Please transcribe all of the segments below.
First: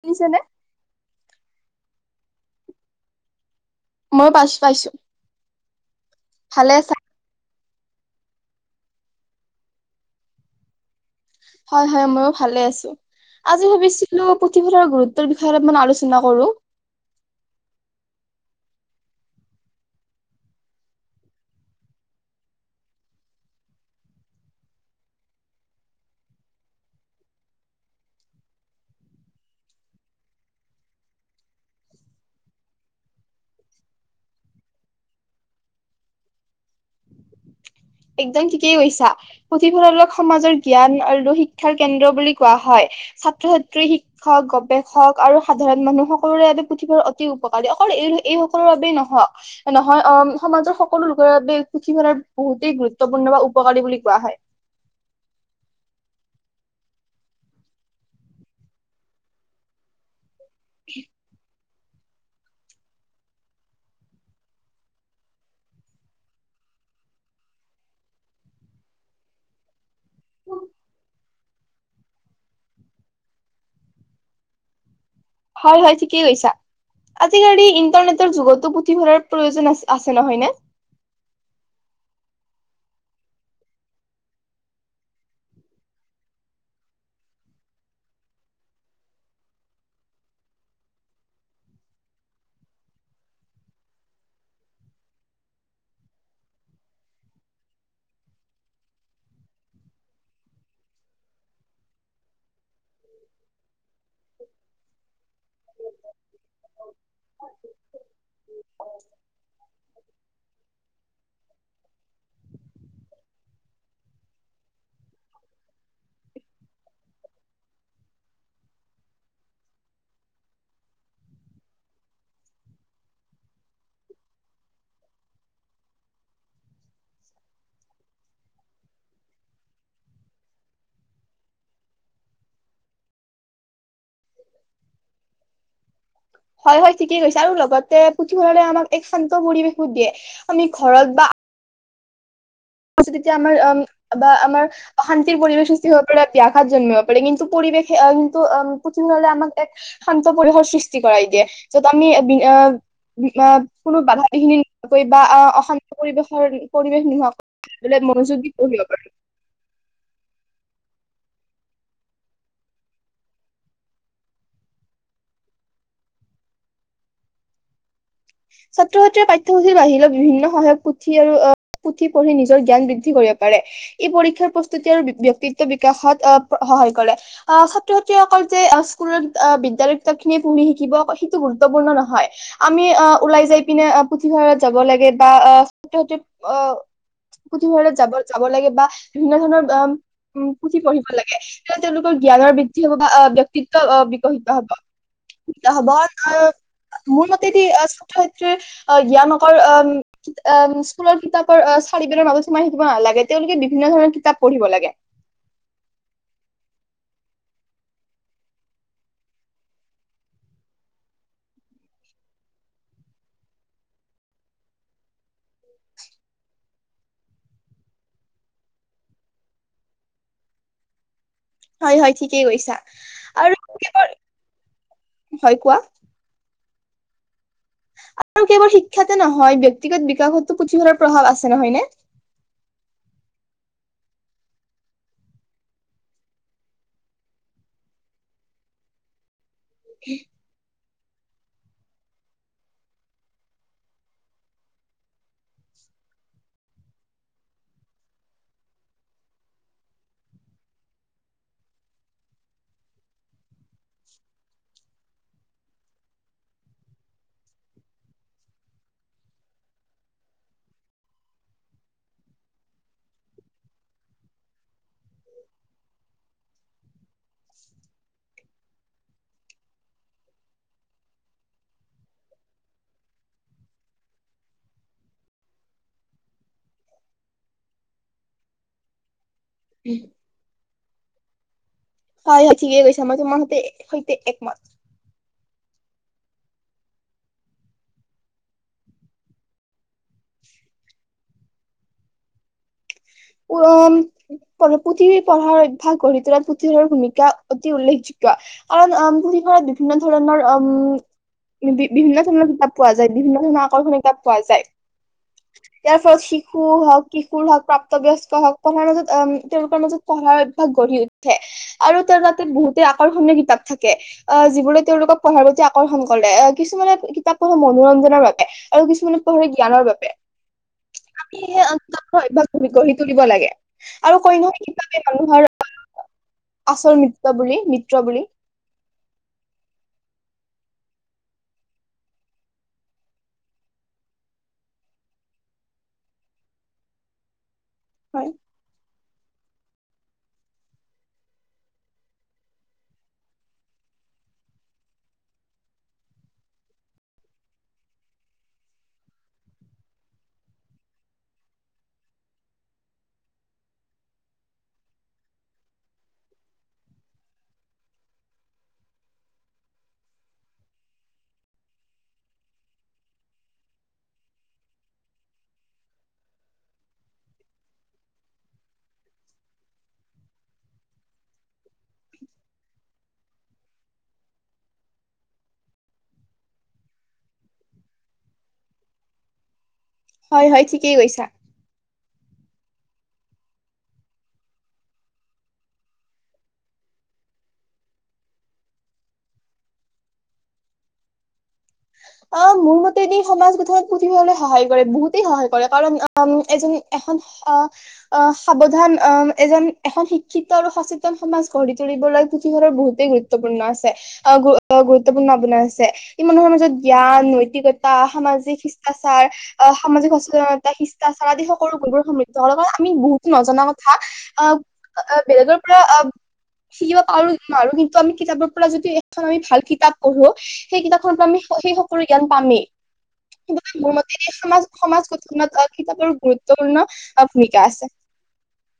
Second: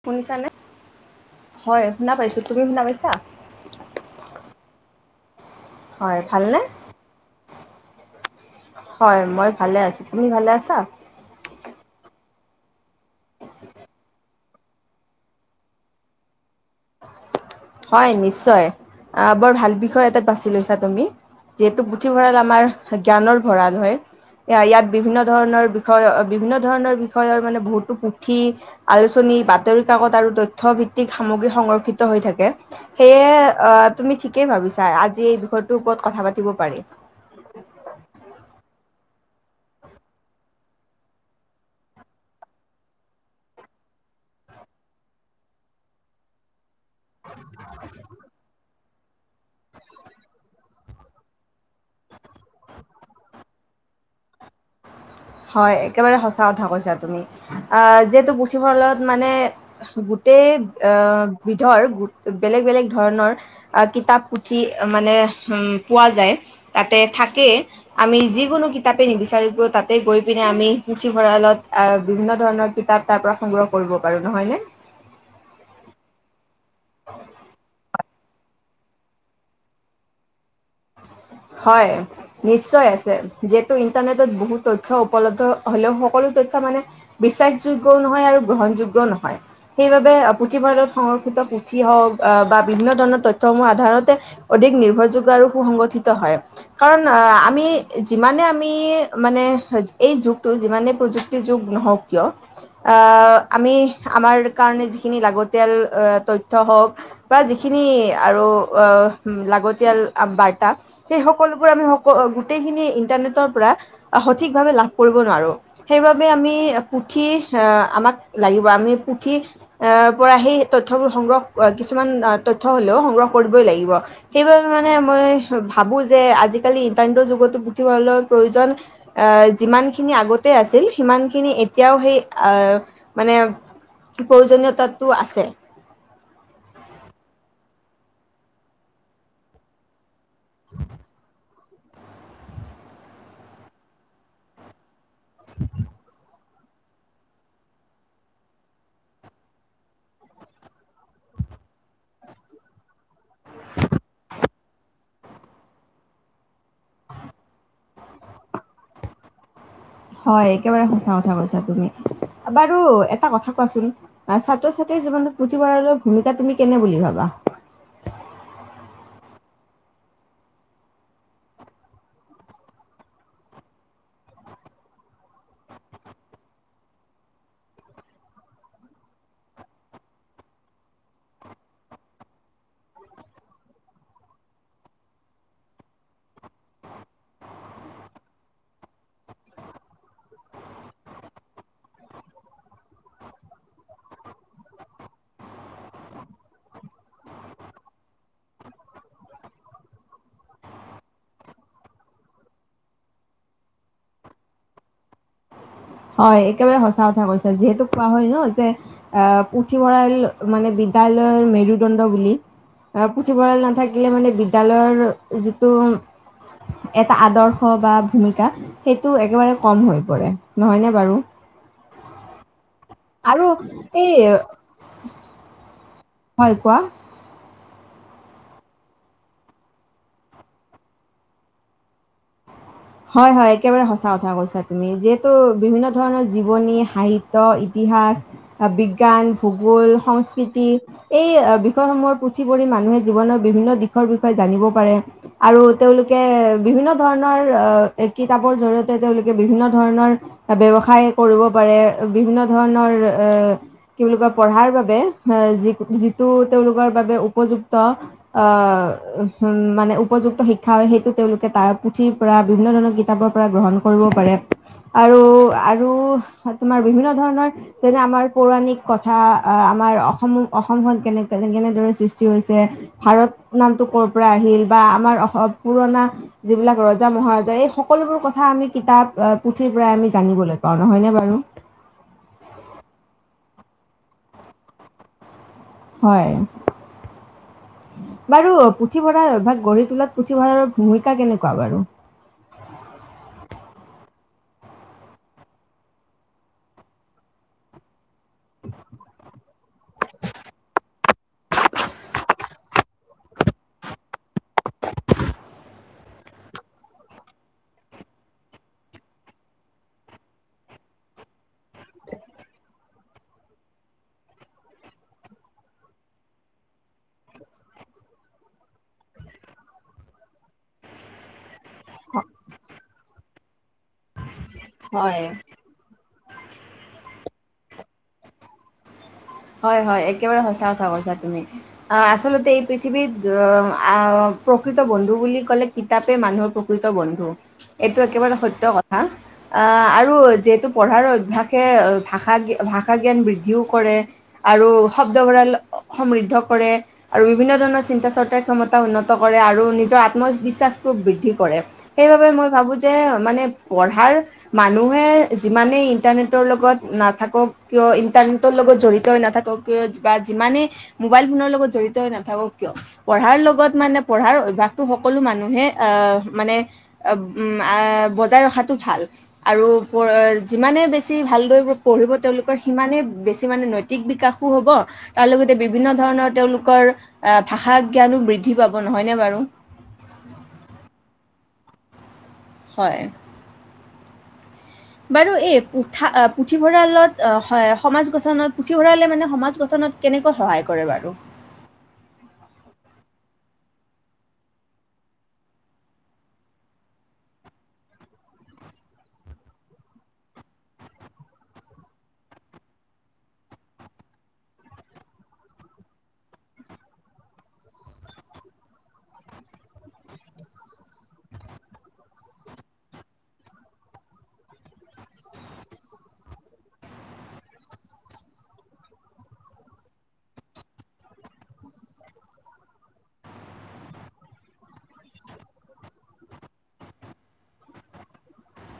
শুনিছে নে? শুনিছানে হয় শুনা পাইছোঁ তুমি শুনা পাইছা মই পাইছোঁ পাইছোঁ হয় ভালনে হয় মই ভালে আছোঁ তুমি ভালে আছা হয় হয় ময়ো ভালে আছো আজি ভাবিছিলো পুথিভঁৰাল গুৰুত্বৰ বিষয়ে অলপমান আলোচনা কৰোঁ হয় নিশ্চয় আহ বৰ ভাল বিষয় এটাত বাছি লৈছা তুমি যিহেতু পুথিভঁৰাল আমাৰ জ্ঞানৰ ভঁৰাল হয় ইয়াত বিভিন্ন ধৰণৰ বিষয় বিভিন্ন ধৰণৰ বিষয়ৰ মানে বহুতো পুথি, আলোচনী, বাতৰি কাকত আৰু তথ্য ভিত্তিক সামগ্ৰী সংৰক্ষিত হৈ থাকে সেয়ে অ তুমি ঠিকেই ভাবিছা আজি এই বিষয়টোৰ ওপৰত কথা পাতিব পাৰি একদম ঠিকেই কৈছা পুথিভঁৰালক সমাজৰ জ্ঞান আৰু শিক্ষাৰ কেন্দ্ৰ বুলি কোৱা হয় ছাত্ৰ ছাত্ৰী শিক্ষক গৱেষক আৰু সাধাৰণ মানুহ সকলোৰে বাবে পুথিভঁৰালৰ অতি উপকাৰী অকল এই এই সকলৰ বাবেই নহক নহয় অ সমাজৰ সকলো লোকৰ বাবে পুথিভঁৰাল বহুত অতি গুৰুত্বপূৰ্ণ বা উপকাৰী বুলি কোৱা হয় হয় একেবাৰে সঁচা কথা কৈছা তুমি আহ যিহেতু পুথিভঁৰালত মানে গোটেই আহ বিধৰ বেলেগ বেলেগ ধৰণৰ কিতাপ পুঠি মানে পোৱা যায় তাতে থাকে আমি যিকোনো কিতাপে নিবিচাৰোঁ কিয় তাতে গৈ পিনে আমি পুথিভঁৰালত আহ বিভিন্ন ধৰণৰ কিতাপ তাৰ পৰা সংগ্ৰহ কৰিব পাৰো নহয় নে হয় হয় ঠিকেই কৈছা আজিকালি ইন্টাৰনেটৰ তাৰ যুগতো পুথিভঁৰাল প্ৰয়োজন আ আছে নহয় নে হয় নিশ্চয় আছে যিহেতু ইণ্টাৰনেটত বহুত তথ্য উপলব্ধ হ'লেও সকলো তথ্য মানে বিশ্বাসযোগ্যও নহয় আৰু গ্ৰহণযোগ্যও নহয় সেইবাবে পুথিভঁৰালত সংৰক্ষিত পুথি হওঁক আহ বা বিভিন্ন ধৰণৰ তথ্যসমূহ সাধাৰণতে অধিক নিৰ্ভৰযোগ্য আৰু সুসংগঠিত ত হয় কাৰণ আমি যিমানে আমি মানে এই যুগটো যিমানে প্ৰযুক্তিৰ যুগ নহওঁক কিয় আহ আমি আমাৰ কাৰণে যিখিনি লাগতিয়াল তথ্য হওঁক বা যিখিনি আৰু আহ লাগতিয়াল বাৰ্তা সেই সকলোবোৰ আমি সো গোটেইখিনি ইন্টাৰনেটৰ পৰা সঠিক ভাৱে লাভ কৰিব নোৱাৰো সেইবাবে আমি পুথি আহ আমাক লাগিব আমি পুথি এ পৰা সেই তথ্যবোৰ সংগ্ৰহ কিছুমান তথ্য হ'লেও সংগ্ৰহ কৰিবই লাগিব সেইবাবে মানে মই ভাবো যে আজিকালি ইন্টাৰনেটৰ যুগতো পুথিভঁৰালৰ প্ৰয়োজন আ যিমানখিনি আগতে আছিল সিমানখিনি এতিয়াও সেই আহ মানে প্ৰয়োজনীয়তাটো আছে হয় হয় ঠিকেই কৈছা আৰু লগতে পুথিভঁৰালে আমাক এক শান্ত পৰিৱেশো দিয়ে আমি ঘৰত বা ত যেতিয়া আমাৰ উম বা আমাৰ অশান্তিৰ পৰিৱেশ সৃষ্টি হ'ব পাৰে ব্যাঘাত জন্মিব পাৰে কিন্তু পৰিৱেশে কিন্তু পুথিভঁৰালে আমাক এক শান্ত পৰিসৰ সৃষ্টি কৰাই দিয়ে য'ত আমি আহ কোনো বাধা এইখিনি কৈ বা অশান্ত পৰিৱেশৰ পৰিৱেশ নোহক বোলে মনোযোগ দি পঢ়িব পাৰা হয় একেবাৰে সঁচা কথা কৈছা তুমি বাৰু এটা কথা কোৱাচোন ছাত্ৰ ছাত্ৰীৰ জীৱনত পুথিভঁৰালৰ ছাত্ৰ ছাত্ৰীয়ে পাঠ্যপুথিৰ বাহিৰে বিভিন্ন সহায়ক পুথি আৰু আহ পুথি পঢ়ি নিজৰ জ্ঞান বৃদ্ধি কৰিব পাৰে। ই পৰীক্ষাৰ প্ৰস্তুতি আৰু ব্যক্তিত্ব বিকাশত আহ সহায় কৰে আহ ছাত্ৰ ছাত্ৰীয়ে অকল যে স্কুলত আহ বিদ্যালয় কিতাপ খিনিয়ে পঢ়ি শিকিব সেইটো গুৰুত্বপূৰ্ণ নহয়। আমি আহ ওলাই যাই পিনে পুথিভঁৰালত যাব লাগে বা আহ ছাত্ৰ ছাত্ৰীৰ আহ পুথিভঁৰালত যাব যাব লাগে বা বিভিন্ন ধৰণৰ উ পুথি পঢ়িব লাগে তেতিয়া তেওঁলোকৰ জ্ঞানৰ বৃদ্ধি হ'ব বা ব্যক্তিত্ব বিকশিত হ'ব। হ'ব আহ মোৰ মতেদি শিক্ষয়ত্ৰীৰ জ্ঞান অকল আহ স্কুলৰ কিতাপৰ চাৰিবেৰৰ মাজত সোমাই থাকিব নালাগে তেওঁলোকে বিভিন্ন ধৰণৰ কিতাপ পঢ়িব লাগে হয় একেবাৰে সঁচা কথা কৈছে যিহেতু কোৱা হয় ন যে আহ পুথিভঁৰাল মানে বিদ্যালয়ৰ মেৰুদণ্ড বুলি পুথিভঁৰাল নাথাকিলে মানে বিদ্যালয়ৰ। যিটো এটা আদ নহয়নে বাৰু। হয় হয় ঠিকেই কৈছা আৰু এই হয় কোৱা হয় কোৱা আৰু কেৱল শিক্ষাতে নহয় ব্যক্তিগত বিকাশতো পুথিভঁৰালৰ প্ৰভাৱ আছে নহয়নে হয় হয় একেবাৰে সঁচা কথা কৈছা তুমি যিহেতু বিভিন্ন ধৰণৰ জীৱনী, সাহিত্য, ইতিহাস, বিজ্ঞান ভূগোল, সংস্কৃতি এই বিষয়সমূহৰ পুথি পঢ়ি মানুহ ধৰণৰ কিতাপৰ জৰিয়তে তেওঁলোকে বিভিন্ন ধৰণৰ ব্যৱসায় কৰিব পাৰে বিভিন্ন ধৰণৰ এ কি বুলি কয় পঢ়াৰ বাবে এ যি যিটো তেওঁলোকৰ বাবে উপযুক্ত আহ উ মানে উপযুক্ত শিক্ষা হয় সেইটো তেওঁলোকে তাৰ পুথিৰ পৰা বিভিন্ন ধৰণৰ কিতাপৰ পৰা গ্ৰহণ কৰিব পাৰে আৰু আৰু তোমাৰ বিভিন্ন ধৰণৰ যেনে আমাৰ পৌৰাণিক কথা আহ আমাৰ অসম অসমখন কেনে কেনে কেনেদৰে সৃষ্টি হৈছে, ভাৰত নামটো কৰ'ৰ পৰা আহিল বা আমাৰ অসম পুৰণা যিবিলাক ৰজা মহাৰজা এই সকলোবোৰ কথা আমি কিতাপ পুথিৰ পৰাই আমি জানিব লাগিব পাওঁ নহয়নে বাৰু হয় ঠিকেই কৈছা মই তোমাৰ সতে সৈতে একমাত হয় বাৰু পুথিভঁৰাৰ অভ্যাস গঢ়ি তোলাত পুথিভঁৰালৰ ভূমিকা কেনেকুৱা বাৰু উম পুথিৱ পঢ়াৰ অভ্যাস গঢ়ি তোলাত পুথিৱীৰৰ ভূমিকা অতি উল্লেখযোগ্য কোৱা কাৰণ পুথিভঁৰাল বিভিন্ন ধৰণৰ উম বিভিন্ন ধৰণৰ কিতাপ পোৱা যায় বিভিন্ন ধৰণৰ আকৰ্ষণীয় কিতাপ পোৱা যায় ইয়াৰ ফলত শিশু হওক কিশোৰ হওক প্ৰাপ বয়স্ক সকলৰ মাজত তেওঁলোকৰ মাজত পঢ়াৰ অভ্যাস গঢ়ি উঠে আৰু তেওঁ তাতে বহুতে আকৰ্ষণীয় কিতাপ থাকে আহ যিবোৰে তেওঁলোকক পঢ়াৰ প্ৰতি আকৰ্ষণ কৰে আহ কিছুমানে কিতাপ পঢ়ে মনোৰঞ্জনৰ বাবে আৰু কিছুমানে পঢ়ে জ্ঞানৰ বাবে আমি সে অভ্যাস। তুমি গঢ়ি তুলিব লাগে আৰু কয় নহয় হিচাবে হয় মিত্ৰ বুলি মিত্ৰ বুলি হয় হয় একেবাৰে সচা কথা কৈছা তুমি আহ আচলতে এই পৃথিৱীত আহ প্ৰকৃত বন্ধু বুলি কলে কিতাপে মানুহৰ প্ৰকৃত বন্ধু এইটো হয় একেবাৰে সত্য কথা আহ আৰু যিহেতু পঢ়াৰ অভ্যাসে আৰু শব্দ ভঁৰাল সমৃদ্ধ কৰে আৰু বিভিন্ন ধৰণৰ চিন্তা চৰ্চাৰথ ক্ষমতা উন্নত কৰে আৰু নিজৰ আত্মবিশ্বাসটো বৃদ্ধি কৰে সেইবাবে মই ভাবো যে মানে পঢ়াৰ মানুহে যিমানেই ইণ্টাৰনেটৰ লগত নাথাকক কিয় ইণ্টাৰনেটৰ লগত জড়িত নাথাকক কিয় বা যিমানে মোবাইল ফোনৰ লগত জড়িত হৈ নাথাকক কিয় পঢ়াৰ লগত মানে পঢ়াৰ অভ্যাসটো সকলো মানুহে আহ মানে উ বজাই ৰখাতটো ভাল আৰু যিমানে বেছি ভালদৈ পঢ়িব তেওঁলোকৰ সিমানেই বেছি মানে নৈতি নৈতিক বিকাশো হ'ব তাৰ লগতে বিভিন্ন ধৰণৰ তেওঁলোকৰ আহ ভাষা জ্ঞানো বৃদ্ধি পাব নহয়নে বাৰু হয় হয় ঠিকেই কৈছা হয় বাৰু এই পু পুথিভঁৰালত আহ সমাজ গঠনত পুথিভঁৰালে মানে সমাজ গঠনত কেনেকৈ সহায় কৰে বাৰু আহ মোৰ মতেদি সমাজ গঠনত পুথিভঁৰালে সহায় কৰে বহুতেই সহায় কৰে কাৰণ এজন এখন সাৱধান আহ এজন এখন শিক্ষিত আৰু সচেতন সমাজ গঢ়ি তুলিবলৈ পুথিভঁৰ বহুতেই গুৰুত্বপূৰ্ণ আছে গুৰুত্বপূৰ্ণ ভাৱনা আছে ই মানুহৰ মাজত জ্ঞান, নৈতিকতা, সামাজিক শিষ্টাচাৰ, সামাজিক সচেতনতা শিষ্টাচাৰ আদি সকলো গুণবোৰ সমৃদ্ধ হল কাৰণ আমি বহুতো নজনা কথা আহ বেলেগৰ পৰা শিকিব পাৰো নোৱাৰো কিন্তু আমি কিতাপৰ পৰা যদি এখন আমি ভাল কিতাপ পঢ়ো সেই কিতাপখনৰ পৰা আমি সেই সকলো জ্ঞান পামেই গতিকে মোৰ মতে সমাজ সমাজ গঠনত কিতাপৰ গুৰুত্বপূৰ্ণ ভূমিকা আছে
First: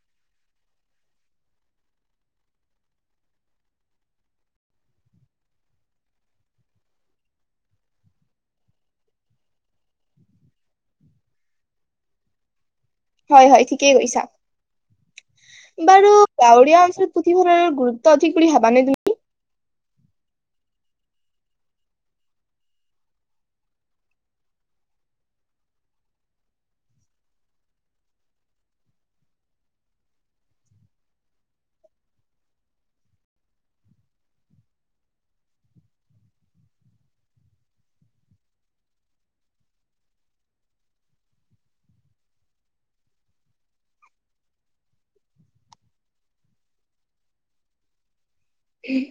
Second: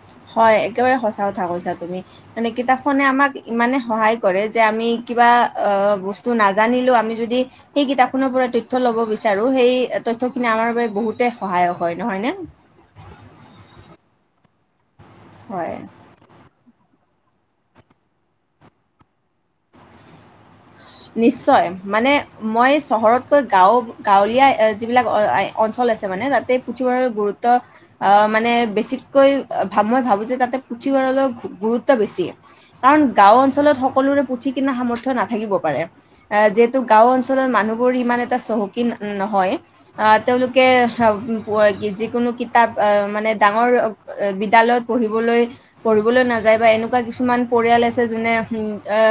হয় একেবাৰে সচা হয় হয় ঠিকেই কৈছা হয়। বাৰু গাঁৱলীয়া অঞ্চলত পুথিভঁৰাল গুৰুত্ব অধিক কৰি ভাবানে তুমি নিশ্চয় মানে মই পাৰে অ যিহেতু গাওঁৰ অঞ্চলত মানুহবোৰ চহকী নহয় তেওঁলোকে যিকোনো কিতাপ মানে ডাঙৰ বিদালয়তলৈ পঢ়িবলৈ নাযায় বা এনেকুৱা কিছু পৰিয়াল আছে যোনে উম এ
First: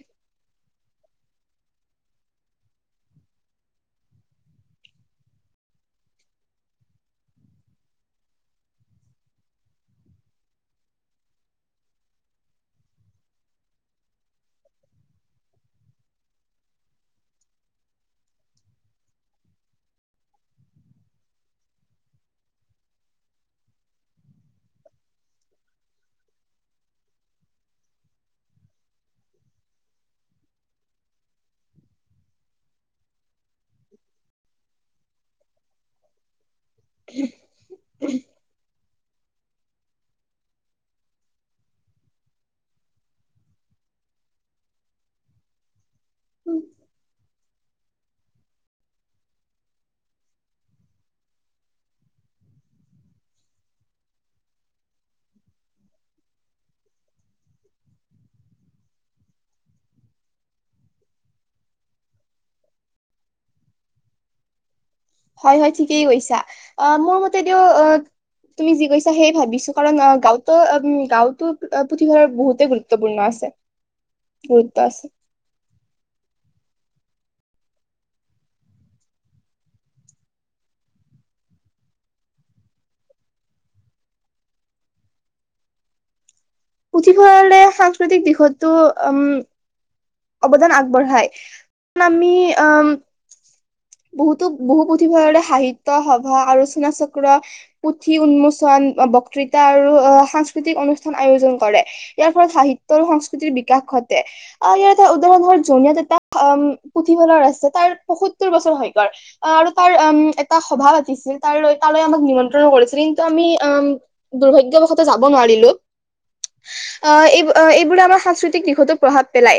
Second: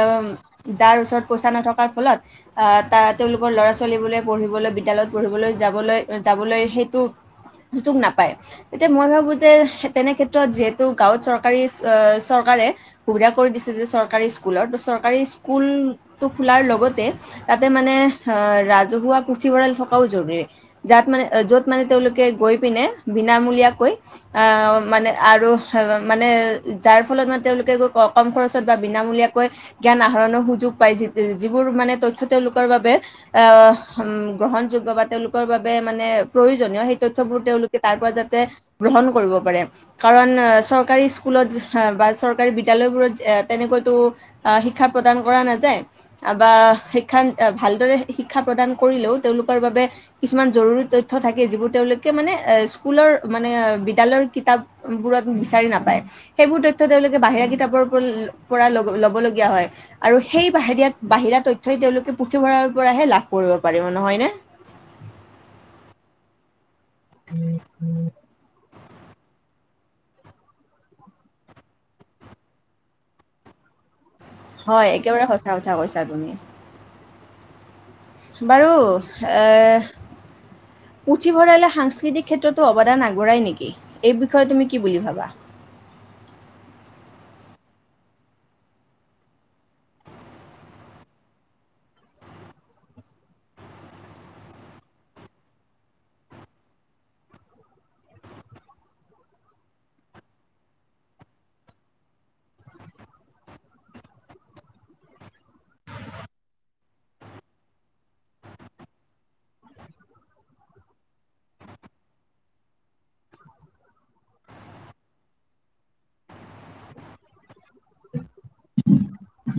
যাৰ ওচৰত পইচা নথকাৰ ফলত আহ ত তেওঁলোকৰ ল'ৰা ছোৱালী বোৰে পঢ়িবলৈ বিদ্যালয়ত পঢ়িবলৈ যাবলৈ যাবলৈ সেইটো সুযোগ নাপায় তেতিয়া মই ভাবো যে তেনে ক্ষেত্ৰত যিহেতু গাঁৱত চৰকাৰী চৰকাৰে সুবিধা কৰি দিছে যে চৰকাৰী স্কুলত ত চৰকাৰী স্কুল খোলাৰ লগতে তাতে মানে আহ ৰাজহুৱা পুথিভঁৰাল থকাও জৰুৰী যাত মানে য'ত মানে তেওঁলোকে গৈ পিনে বিনামূলীয়াকৈ আহ মানে আৰু মানে যাৰ ফলত মানে তেওঁলোকে কম খৰচত বা বিনামূলীয়াকৈ জ্ঞান আহৰণৰ সুযোগ যিবোৰ মানে তথ্য তেওঁলোকৰ বাবে আহ গ্ৰহণযোগ্য বা তেওঁলোকৰ বাবে মানে প্ৰয়োজনীয় সেই তথ্যবোৰ তেওঁলোকে তাৰ পৰা যাতে গ্ৰহণ কৰিব পাৰে কাৰণ চৰকাৰী স্কুলত বা চৰকাৰী বিদ্যালয়বোৰত তেনেকৈতো শিক্ষা প্ৰদান কৰা নাযায় যায় বা তুমি সেইখান এ ভালদৰে শিক্ষা প্ৰদান কৰিলেও, তেওঁলোকৰ বাবে, কিছুমান জৰুৰী তথ্য থাকে, যিবোৰ তেওঁলোকে মানে, এ স্কুলৰ মানে, বিদ্যালয়ৰ কিতাপ বোৰত বিচাৰি নাপায়। সেইবোৰ তথ্য তেওঁলোকে বাহিৰা কিতাপৰ পৰা লব লগীয়া হয় আৰু সেই বাহিৰা, বাহিৰা তথ্যই তেওঁলোকে পুথিভঁৰালৰ পৰাহে লাভ কৰিব পাৰিব, নহয়নে? হয়! হয়! ঠিকেই কৈছা। অ মোৰ মতে দিওঁ, অ' তুমি যি কৈছা সেই ভাবিছোঁ, কাৰণ গাঁৱতো, গাৱতোঁ পুথিভঁৰালৰ বহুতেই গুৰুত্বপূৰ্ণ আছে। গুৰুত্ব হয়! আছে একেবাৰে সঁচা কথা কৈছা তুমি। বাৰু এ পুঠিভঁৰালে, সাংস্কৃতিক ক্ষেত্ৰতো অৱদান আগবঢ়াই নেকি? এই বিষয়ে তুমি কি বুলি ভাবা? পুথিভঁৰালে সাংস্কৃতিক দিশতো, উম অৱদান আগবঢ়াই। আমি অ'হ, বহুতো, বহু পুথিভঁৰালে সাহিত্য সভা, আলোচনাচক্ৰ, পুথি উন্মোচন, বক্তৃতা আৰু অ'হ সাংস্কৃতিক অনুষ্ঠান আয়োজন কৰে। ইয়াৰ ফলত সাহিত্য আৰু সংস্কৃতিৰ বিকাশ ঘটে। অ'হ ইয়াত উদাহৰণ হ'ল জনিয়াত এটা পুথিভঁলৰ আছে, তাৰ পয়সত্তৰ বছৰ হয় গ'ল। আৰু তাৰ উম, এটা সভা পাতিছিল, তাৰ, তালৈ আমাক নিমন্ত্ৰণ কৰিছিল। কিন্তু আমি উ, দুৰ্ভাগ্যবসত যাব নোৱাৰিলোঁ। অ'হ এইস এইবোৰে আমাৰ সাংস্কৃতিক দিশতো প্ৰভাৱ পেলাই।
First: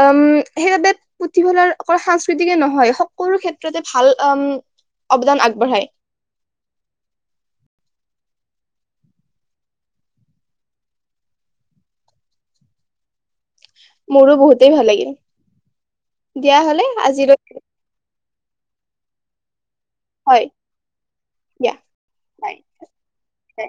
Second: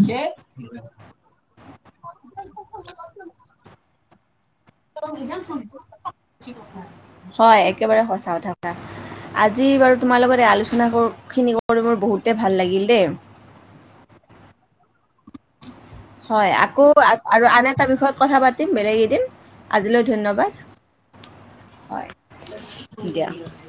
উম, সেইবাবে পুথিভঁৰাল অকল‌ সাংস্কৃতিকে নহয়, সকলো ক্ষেত্ৰতে ভাল অৱদান আগবঢ়ায়। হয়, একেবাৰে সঁচা কথা, কথা। আজি বাৰু তোমাৰ লগত এই আলোচনা খিনি কৰি মোৰ বহুতে ভাল লাগিল দেই। মোৰোঁ বহুতেই ভাল লাগিল। হয়, দিয়া হলে আকৌ, আজিলৈ আৰু আন এটা বিষয়ত কথা পাতিম। বেলেগ এদিন। আজিলৈ হয় ধন্যবাদ, দিয়া হয় বাই দিয়া। বাই।